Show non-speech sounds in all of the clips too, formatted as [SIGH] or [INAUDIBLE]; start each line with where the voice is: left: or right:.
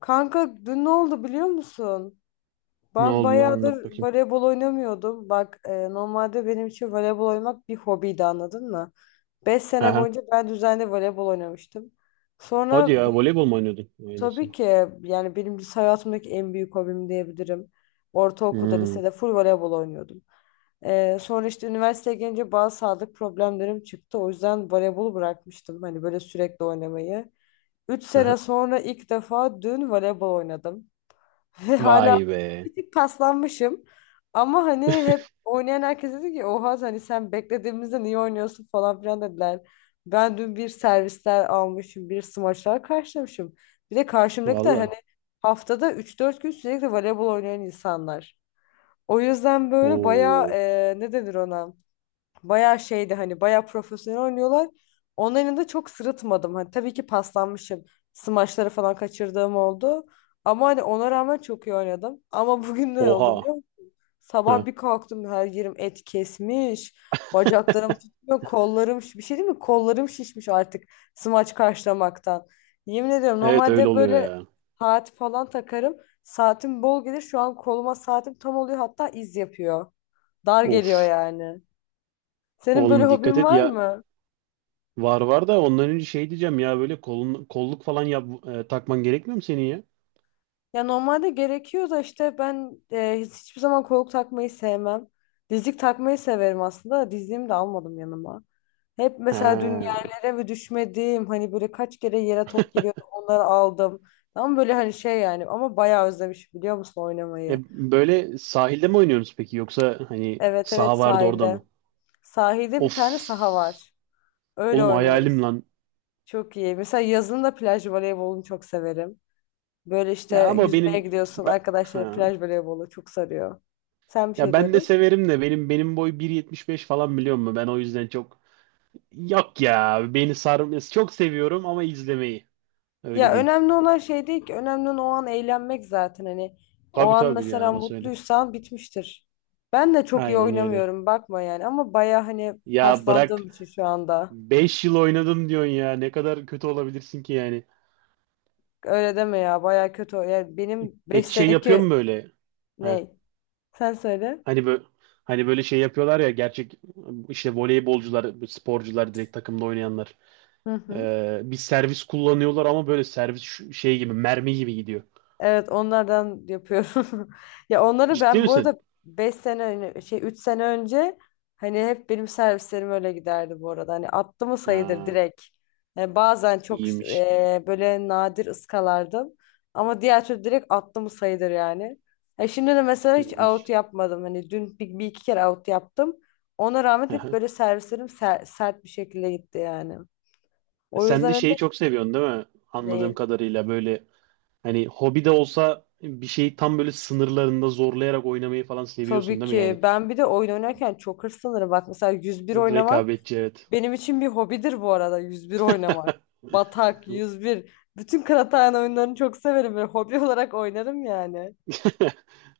left: Kanka dün ne oldu biliyor musun?
right: Ne
left: Ben
right: oldu lan anlat
left: bayağıdır
right: bakayım.
left: voleybol oynamıyordum. Bak normalde benim için voleybol oynamak bir hobiydi anladın mı? 5 sene
right: Aha.
left: boyunca ben düzenli voleybol oynamıştım.
right: Hadi
left: Sonra
right: ya
left: bir,
right: voleybol mu oynuyordun? Vay nasıl?
left: tabii ki yani benim lise hayatımdaki en büyük hobim diyebilirim. Ortaokulda,
right: Hmm.
left: lisede full voleybol oynuyordum. E, sonra işte üniversiteye gelince bazı sağlık problemlerim çıktı. O yüzden voleybolu bırakmıştım. Hani böyle sürekli oynamayı. Üç
right: Aha.
left: sene sonra ilk defa dün voleybol oynadım. Ve hala
right: Vay be.
left: bir tık paslanmışım. Ama hani hep
right: [LAUGHS]
left: oynayan herkes dedi ki oha hani sen beklediğimizde niye oynuyorsun falan filan dediler. Ben dün bir servisler almışım, bir smaçlar karşılamışım. Bir de karşımdakiler hani
right: Valla.
left: haftada üç dört gün sürekli voleybol oynayan insanlar. O yüzden böyle bayağı
right: Oo.
left: ne denir ona? Bayağı şeydi hani bayağı profesyonel oynuyorlar. Onların da çok sırıtmadım. Hani tabii ki paslanmışım. Smaçları falan kaçırdığım oldu. Ama hani ona rağmen çok iyi oynadım. Ama [LAUGHS] bugün ne oldu
right: Oha.
left: biliyor musun? Sabah
right: Ha.
left: bir kalktım her yerim et kesmiş. Bacaklarım
right: [LAUGHS]
left: tutmuyor, kollarım bir şey değil mi? Kollarım şişmiş artık smaç karşılamaktan. Yemin ediyorum
right: Evet öyle
left: normalde
right: oluyor
left: böyle
right: ya.
left: saat falan takarım. Saatim bol gelir. Şu an koluma saatim tam oluyor, hatta iz yapıyor. Dar geliyor
right: Of.
left: yani. Senin böyle
right: Oğlum dikkat
left: hobin
right: et
left: var
right: ya.
left: mı?
right: Var var da ondan önce şey diyeceğim ya böyle kolun, kolluk falan yap, takman gerekmiyor mu senin ya?
left: Ya normalde gerekiyor da işte ben hiçbir zaman koluk takmayı sevmem. Dizlik takmayı severim aslında da dizliğimi de almadım yanıma. Hep mesela dün
right: Ha.
left: yerlere mi düşmediğim hani böyle kaç kere yere top geliyordu onları aldım. Tam böyle hani şey yani ama bayağı özlemiş biliyor musun
right: E,
left: oynamayı?
right: böyle sahilde mi oynuyorsunuz peki yoksa hani
left: Evet evet,
right: saha vardı orada
left: sahilde.
right: mı?
left: Sahilde bir tane
right: Of.
left: saha var. Öyle
right: Oğlum hayalim
left: oynuyoruz.
right: lan.
left: Çok iyi. Mesela yazın da plaj voleybolunu çok severim. Böyle işte
right: Ya ama
left: yüzmeye
right: benim
left: gidiyorsun,
right: ben,
left: arkadaşlar
right: ha.
left: plaj voleybolu çok sarıyor. Sen bir
right: Ya
left: şey
right: ben de
left: diyordun.
right: severim de benim boy 1,75 falan biliyor musun? Ben o yüzden çok yok ya beni sarmıyor. Çok seviyorum ama izlemeyi öyle
left: Ya
right: diyeyim.
left: önemli olan şey değil ki, önemli olan o an eğlenmek zaten hani o
right: Tabii
left: an
right: tabii ya
left: mesela
right: orası öyle.
left: mutluysan bitmiştir. Ben de çok iyi
right: Aynen öyle.
left: oynamıyorum bakma yani, ama baya hani
right: Ya bırak
left: paslandığım için şu anda.
right: 5 yıl oynadım diyorsun ya ne kadar kötü olabilirsin ki yani.
left: Öyle deme ya, baya kötü. Yani benim 5
right: Peki şey yapıyor mu
left: seneki
right: böyle? Ha,
left: ne? Sen söyle.
right: hani böyle hani böyle şey yapıyorlar ya gerçek işte voleybolcular, sporcular direkt takımda oynayanlar.
left: Hı hı.
right: Bir servis kullanıyorlar ama böyle servis şey gibi mermi gibi gidiyor.
left: Evet, onlardan yapıyorum. [LAUGHS] Ya onları
right: Ciddi
left: ben bu
right: misin?
left: arada 5 sene öne- şey 3 sene önce hani hep benim servislerim öyle giderdi bu arada. Hani attı mı sayıdır
right: Ha,
left: direkt. Yani bazen çok
right: iyiymiş.
left: böyle nadir ıskalardım. Ama diğer türlü direkt attı mı sayıdır yani. Ya şimdi de mesela hiç out
right: İyiymiş.
left: yapmadım. Hani dün bir iki kere out yaptım. Ona rağmen hep
right: Aha.
left: böyle servislerim sert bir şekilde gitti yani. O
right: Sen de
left: yüzden
right: şeyi çok seviyorsun değil mi? Anladığım
left: hani.
right: kadarıyla böyle hani hobi de olsa bir şeyi tam böyle sınırlarında zorlayarak oynamayı falan seviyorsun
left: Tabii
right: değil mi?
left: ki.
right: Yani
left: Ben bir de oyun oynarken çok hırslanırım. Bak mesela 101 oynamak
right: rekabetçi evet.
left: benim için bir hobidir, bu arada 101 oynamak. Batak, yüz
right: [LAUGHS]
left: bir. Bütün Kıraathane oyunlarını çok severim ve hobi [LAUGHS] olarak oynarım yani.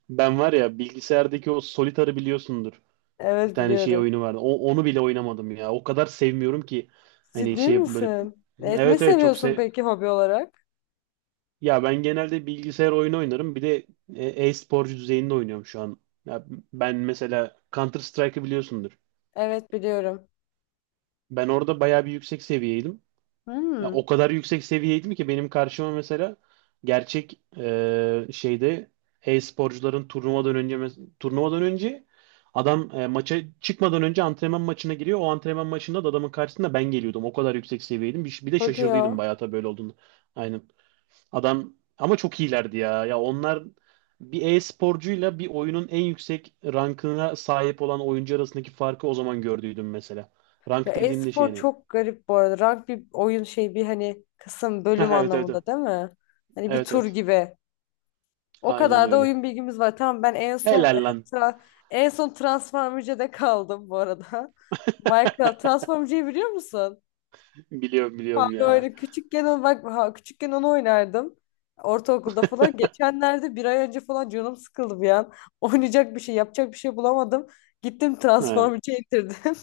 right: Ben var ya bilgisayardaki o Solitar'ı biliyorsundur. Bir
left: Evet
right: tane şey
left: biliyorum.
right: oyunu vardı. Onu bile oynamadım ya. O kadar sevmiyorum ki. Hani
left: Ciddi
right: şey böyle
left: misin? Evet, ne
right: evet evet. çok
left: seviyorsun
right: sev
left: peki hobi olarak?
right: Ya ben genelde bilgisayar oyunu oynarım. Bir de e-sporcu düzeyinde oynuyorum şu an. Ya ben mesela Counter Strike'ı biliyorsundur.
left: Evet biliyorum.
right: Ben orada bayağı bir yüksek seviyeydim. Ya
left: Hmm,
right: o kadar yüksek seviyeydim ki benim karşıma mesela gerçek şeyde e-sporcuların turnuvadan önce turnuvadan önce adam maça çıkmadan önce antrenman maçına giriyor. O antrenman maçında da adamın karşısında ben geliyordum. O kadar yüksek seviyeydim. Bir de
left: hadi
right: şaşırdıydım
left: ya.
right: bayağı tabii böyle olduğunu. Aynen. Adam ama çok iyilerdi ya. Ya onlar bir e-sporcuyla bir oyunun en yüksek rankına sahip olan oyuncu arasındaki farkı o zaman gördüydüm mesela.
left: Ya,
right: Rank dediğimde şey
left: e-spor
right: yani.
left: çok garip bu arada. Rank bir oyun şey, bir hani kısım,
right: Ha,
left: bölüm
right: evet evet. Evet
left: anlamında değil mi? Hani bir
right: evet.
left: tur
right: Evet.
left: gibi. O
right: Aynen
left: kadar da
right: öyle.
left: oyun bilgimiz var. Tamam, ben en son
right: Helal lan.
left: tra- en son Transformer'da kaldım bu arada. [LAUGHS]
right: [LAUGHS]
left: Minecraft Transformer'ı biliyor musun?
right: Biliyorum biliyorum
left: Fare
right: ya.
left: oyunu küçükken onu, bak ha, küçükken onu oynardım. Ortaokulda falan. Geçenlerde bir ay önce falan canım sıkıldı bir an. [LAUGHS] Oynayacak bir şey, yapacak bir şey bulamadım. Gittim
right: He.
left: Transformer'ı indirdim.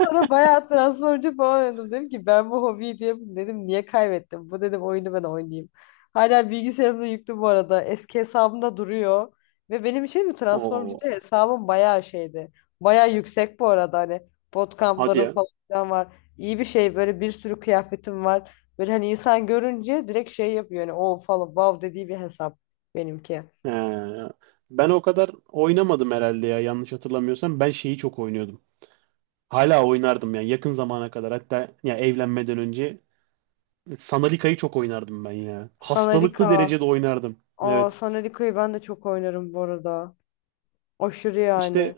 left: Sonra bayağı transferci falan oynadım. Dedim ki ben bu hobiyi diye dedim niye kaybettim? Bu dedim oyunu ben oynayayım. Hala bilgisayarımda yüklü bu arada. Eski hesabımda duruyor. Ve benim için mi Transformcı'da
right: Oo.
left: hesabım bayağı şeydi. Bayağı yüksek bu arada hani
right: Hadi
left: bootcamp'larım
right: ya.
left: falan filan var. İyi bir şey, böyle bir sürü kıyafetim var. Böyle hani insan görünce direkt şey yapıyor hani o falan wow dediği bir hesap benimki.
right: He. Ben o kadar oynamadım herhalde ya yanlış hatırlamıyorsam. Ben şeyi çok oynuyordum. Hala oynardım yani yakın zamana kadar. Hatta ya evlenmeden önce Sanalika'yı çok oynardım ben ya. Hastalıklı
left: Sanadika.
right: derecede oynardım.
left: Aa,
right: Evet.
left: Sanadika'yı ben de çok oynarım bu arada. Aşırı
right: İşte
left: yani.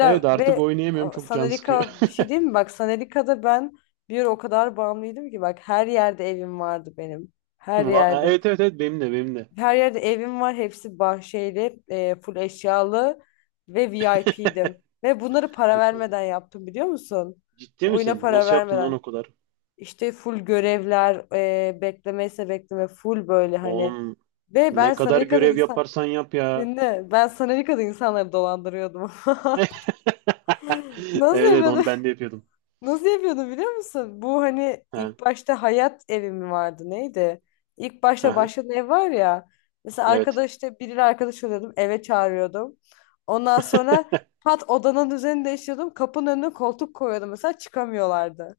right: evet artık
left: ve
right: oynayamıyorum
left: a,
right: çok can sıkıyor.
left: Sanelika bir şey değil mi? Bak Sanelika'da ben bir ara o kadar bağımlıydım ki, bak her yerde evim vardı benim.
right: [LAUGHS]
left: Her yerde.
right: Evet evet evet benim de benim de.
left: Her yerde evim var. Hepsi bahçeli, full eşyalı ve VIP'dim. Ve bunları para vermeden yaptım biliyor musun?
right: Ciddi
left: Oyuna
right: misin?
left: para
right: Nasıl yaptın lan
left: vermeden.
right: o kadar?
left: İşte full görevler, beklemeyse bekleme full böyle hani.
right: Oğlum
left: Ve ben
right: ne kadar
left: Sanelika'da
right: görev
left: insan...
right: yaparsan yap ya.
left: Dinle. Ben Sanelika'da insanları dolandırıyordum.
right: [LAUGHS]
left: [LAUGHS]
right: Evet
left: Nasıl
right: evet onu
left: yapıyordum?
right: ben de yapıyordum.
left: Nasıl yapıyordu biliyor musun? Bu hani
right: Ha,
left: ilk başta hayat evi mi vardı neydi? İlk başta
right: aha,
left: başlayan ev var ya. Mesela
right: evet.
left: arkadaş işte, biriyle arkadaş oluyordum, eve çağırıyordum. Ondan sonra pat odanın düzenini değiştiriyordum. Kapının önüne koltuk koyuyordum mesela, çıkamıyorlardı.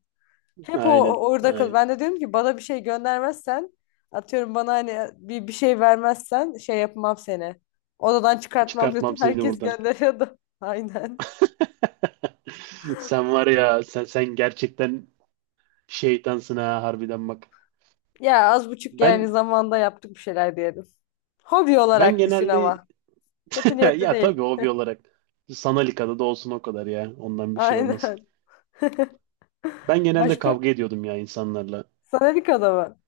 left: Hep
right: Aynen.
left: orada kal.
right: Aynen.
left: Ben de diyorum ki bana bir şey göndermezsen, atıyorum, bana hani bir şey vermezsen şey yapmam seni. Odadan çıkartmam [LAUGHS] diyordum.
right: Çıkartmam seni
left: Herkes
right: buradan.
left: gönderiyordu. [LAUGHS] Aynen.
right: [LAUGHS] Sen var ya sen gerçekten şeytansın ha harbiden bak.
left: Ya az buçuk yani
right: Ben
left: zamanda yaptık bir şeyler diyelim. Hobi
right: ben
left: olarak düşün
right: genelde.
left: ama. Kötü
right: [LAUGHS] Ya
left: niyetli
right: ya tabii
left: değil.
right: hobi olarak. Sanal da olsun o kadar ya.
left: [LAUGHS]
right: Ondan bir şey olmaz.
left: Aynen.
right: Ben genelde
left: Başka?
right: kavga ediyordum ya insanlarla.
left: Sanadika'da mı?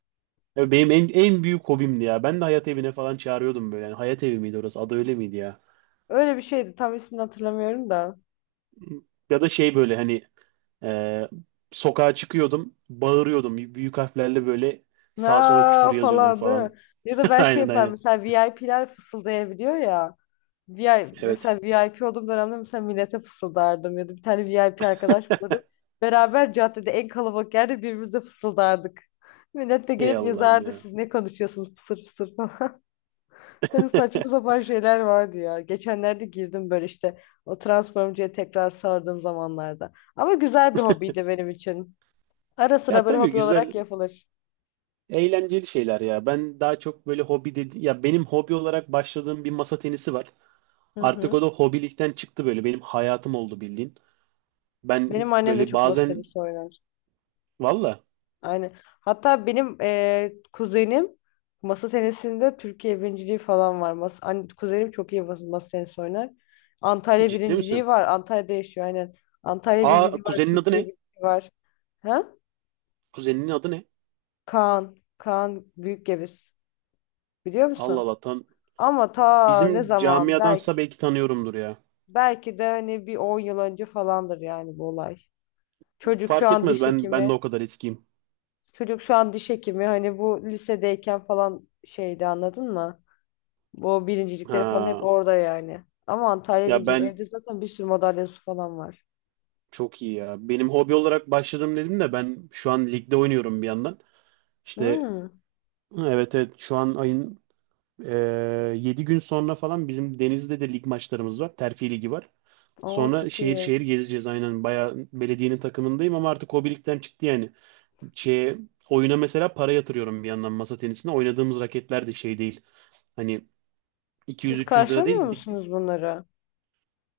right: Ya benim en büyük hobimdi ya. Ben de hayat evine falan çağırıyordum böyle. Yani hayat evi miydi orası? Adı öyle miydi ya?
left: Öyle bir şeydi. Tam ismini hatırlamıyorum da.
right: Ya da şey böyle hani e, sokağa çıkıyordum. Bağırıyordum. Büyük harflerle böyle sağa sola küfür
left: Na
right: yazıyordum
left: falan değil mi?
right: falan.
left: Ya
right: [LAUGHS]
left: da ben şey
right: Aynen
left: yaparım.
right: aynen.
left: Mesela VIP'ler fısıldayabiliyor ya. VI
right: Evet.
left: mesela VIP olduğum dönemde mesela millete fısıldardım. Ya da bir tane VIP arkadaş
right: [LAUGHS]
left: bulurum. Beraber caddede en kalabalık yerde birbirimize fısıldardık. Millet de
right: Ey
left: gelip
right: Allah'ım
left: yazardı
right: ya.
left: siz ne konuşuyorsunuz fısır fısır. Hani saçma
right: [LAUGHS]
left: sapan şeyler vardı ya. Geçenlerde girdim böyle işte o Transformcı'ya tekrar sardığım zamanlarda. Ama güzel bir hobiydi benim için. Ara
right: Ya
left: sıra böyle
right: tabii
left: hobi
right: güzel.
left: olarak yapılır.
right: Eğlenceli şeyler ya. Ben daha çok böyle hobi dedi ya benim hobi olarak başladığım bir masa tenisi var.
left: Hı
right: Artık
left: hı.
right: o da hobilikten çıktı böyle. Benim hayatım oldu bildiğin. Ben
left: Benim annem de
right: böyle
left: çok masa
right: bazen.
left: tenisi oynar.
right: Valla,
left: Aynen. Hatta benim kuzenim masa tenisinde Türkiye birinciliği falan var. Kuzenim çok iyi masa tenisi oynar. Antalya
right: ciddi
left: birinciliği
right: misin?
left: var. Antalya'da yaşıyor aynen. Antalya
right: Aa
left: birinciliği var.
right: kuzenin adı
left: Türkiye
right: ne?
left: birinciliği var. Ha?
right: Kuzeninin adı ne?
left: Kaan. Kaan Büyükgeviz. Biliyor
right: Allah
left: musun?
right: Allah tan
left: Ama ta ne
right: bizim
left: zaman, belki
right: camiadansa belki tanıyorumdur ya.
left: belki de hani bir 10 yıl önce falandır yani bu olay. Çocuk şu
right: Fark
left: an
right: etmez
left: diş
right: ben de
left: hekimi.
right: o kadar eskiyim.
left: Çocuk şu an diş hekimi, hani bu lisedeyken falan şeydi anladın mı? Bu birincilikleri falan hep
right: Ha,
left: orada yani. Ama Antalya
right: ya
left: birinci,
right: ben
left: evde zaten bir sürü madalyası falan var.
right: çok iyi ya. Benim hobi olarak başladım dedim de ben şu an ligde oynuyorum bir yandan. İşte
left: Hmm.
right: evet evet şu an ayın 7 gün sonra falan bizim Denizli'de de lig maçlarımız var. Terfi ligi var.
left: Aa
right: Sonra
left: çok
right: şehir
left: iyi.
right: şehir gezeceğiz aynen. Bayağı belediyenin takımındayım ama artık hobilikten çıktı yani. Şeye, oyuna mesela para yatırıyorum bir yandan masa tenisine. Oynadığımız raketler de şey değil. Hani
left: Siz
right: 200-300 lira
left: karşılamıyor
right: değil.
left: musunuz bunları?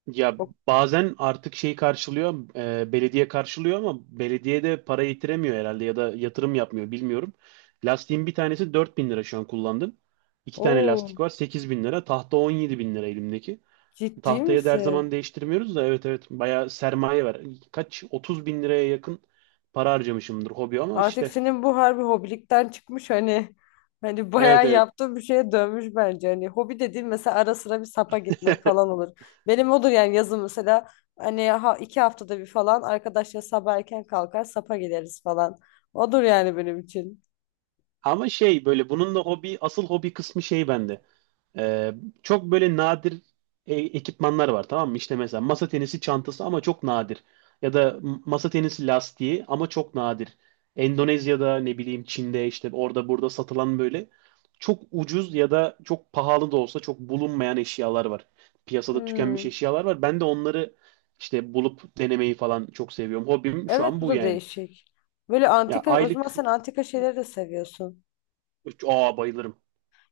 right: Ya
left: O-
right: bazen artık şey karşılıyor, belediye karşılıyor ama belediye de para yitiremiyor herhalde ya da yatırım yapmıyor bilmiyorum. Lastiğin bir tanesi 4 bin lira şu an kullandım. 2 tane
left: Oo,
right: lastik var 8 bin lira. Tahta 17 bin lira elimdeki.
left: ciddi
right: Tahtayı da her
left: misin?
right: zaman değiştirmiyoruz da evet evet bayağı sermaye var. Kaç 30 bin liraya yakın para harcamışımdır hobi ama
left: Artık
right: işte
left: senin bu harbi hobilikten çıkmış hani
right: evet
left: bayağı
right: evet.
left: yaptığın bir şeye dönmüş bence. Hani hobi dediğin mesela ara sıra bir sapa gitmek falan
right: [LAUGHS]
left: olur. Benim odur yani, yazın mesela hani 2 haftada bir falan arkadaşlar sabah erken kalkar sapa gideriz falan. Odur yani benim için.
right: Ama şey böyle bunun da hobi asıl hobi kısmı şey bende. Ee, çok böyle nadir ekipmanlar var tamam mı? İşte mesela masa tenisi çantası ama çok nadir. Ya da masa tenisi lastiği ama çok nadir. Endonezya'da ne bileyim Çin'de işte orada burada satılan böyle çok ucuz ya da çok pahalı da olsa çok bulunmayan eşyalar var. Piyasada tükenmiş
left: Hmm.
right: eşyalar var. Ben de onları işte bulup denemeyi falan çok seviyorum. Hobim şu
left: Evet
right: an
left: bu
right: bu
left: da
right: yani.
left: değişik. Böyle
right: Ya
left: antika, o zaman
right: aylık...
left: sen antika şeyleri de seviyorsun.
right: Aa bayılırım.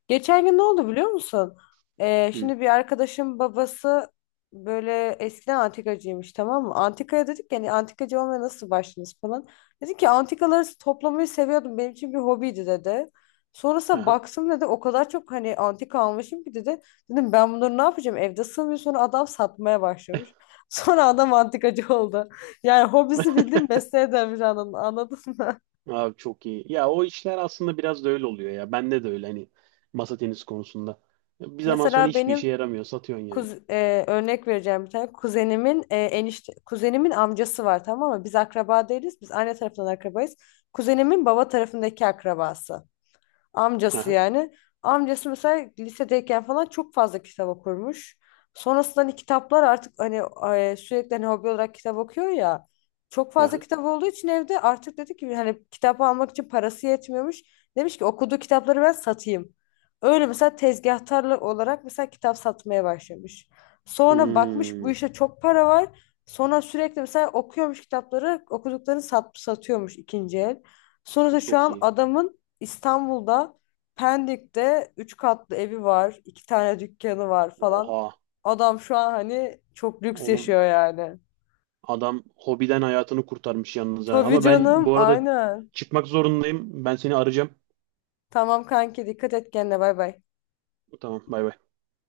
left: Geçen gün ne oldu biliyor musun? Ee,
right: Hı.
left: şimdi bir arkadaşım babası böyle eskiden antikacıymış tamam mı? Antikaya dedik yani antikacı olmaya nasıl başladınız falan. Dedi ki antikaları toplamayı seviyordum, benim için bir hobiydi dedi. Sonrasında
right: Aha.
left: baksın dedi, o kadar çok hani antika almışım ki dedi. Dedim ben bunları ne yapacağım evde sığmıyor, sonra adam satmaya başlamış. [LAUGHS] Sonra adam antikacı oldu. Yani hobisi
right: [LAUGHS]
left: bildiğin mesleğe dönmüş anladın mı?
right: Abi çok iyi. Ya o işler aslında biraz da öyle oluyor ya. Bende de öyle hani masa tenisi konusunda. Bir
left: [LAUGHS]
right: zaman sonra
left: Mesela
right: hiçbir işe
left: benim
right: yaramıyor. Satıyorsun yani.
left: Örnek vereceğim bir tane. Kuzenimin amcası var tamam mı? Biz akraba değiliz. Biz anne tarafından akrabayız. Kuzenimin baba tarafındaki akrabası. Amcası
right: Aha,
left: yani. Amcası mesela lisedeyken falan çok fazla kitap okurmuş. Sonrasında hani kitaplar artık hani sürekli hani hobi olarak kitap okuyor ya. Çok fazla
right: aha.
left: kitap olduğu için evde artık dedi ki hani kitap almak için parası yetmiyormuş. Demiş ki okuduğu kitapları ben satayım. Öyle mesela tezgahtarlı olarak mesela kitap satmaya başlamış. Sonra bakmış bu
right: Hmm,
left: işte çok para var. Sonra sürekli mesela okuyormuş kitapları, okuduklarını satıyormuş ikinci el. Sonra da şu
right: çok
left: an
right: iyi.
left: adamın İstanbul'da Pendik'te 3 katlı evi var, 2 tane dükkanı var falan.
right: Oha.
left: Adam şu an hani çok lüks
right: Oğlum
left: yaşıyor yani.
right: adam hobiden hayatını kurtarmış yalnız ha.
left: Tabii
right: Ama ben
left: canım,
right: bu arada
left: aynen.
right: çıkmak zorundayım. Ben seni arayacağım.
left: Tamam kanki dikkat et kendine, bay bay.
right: Tamam bay bay.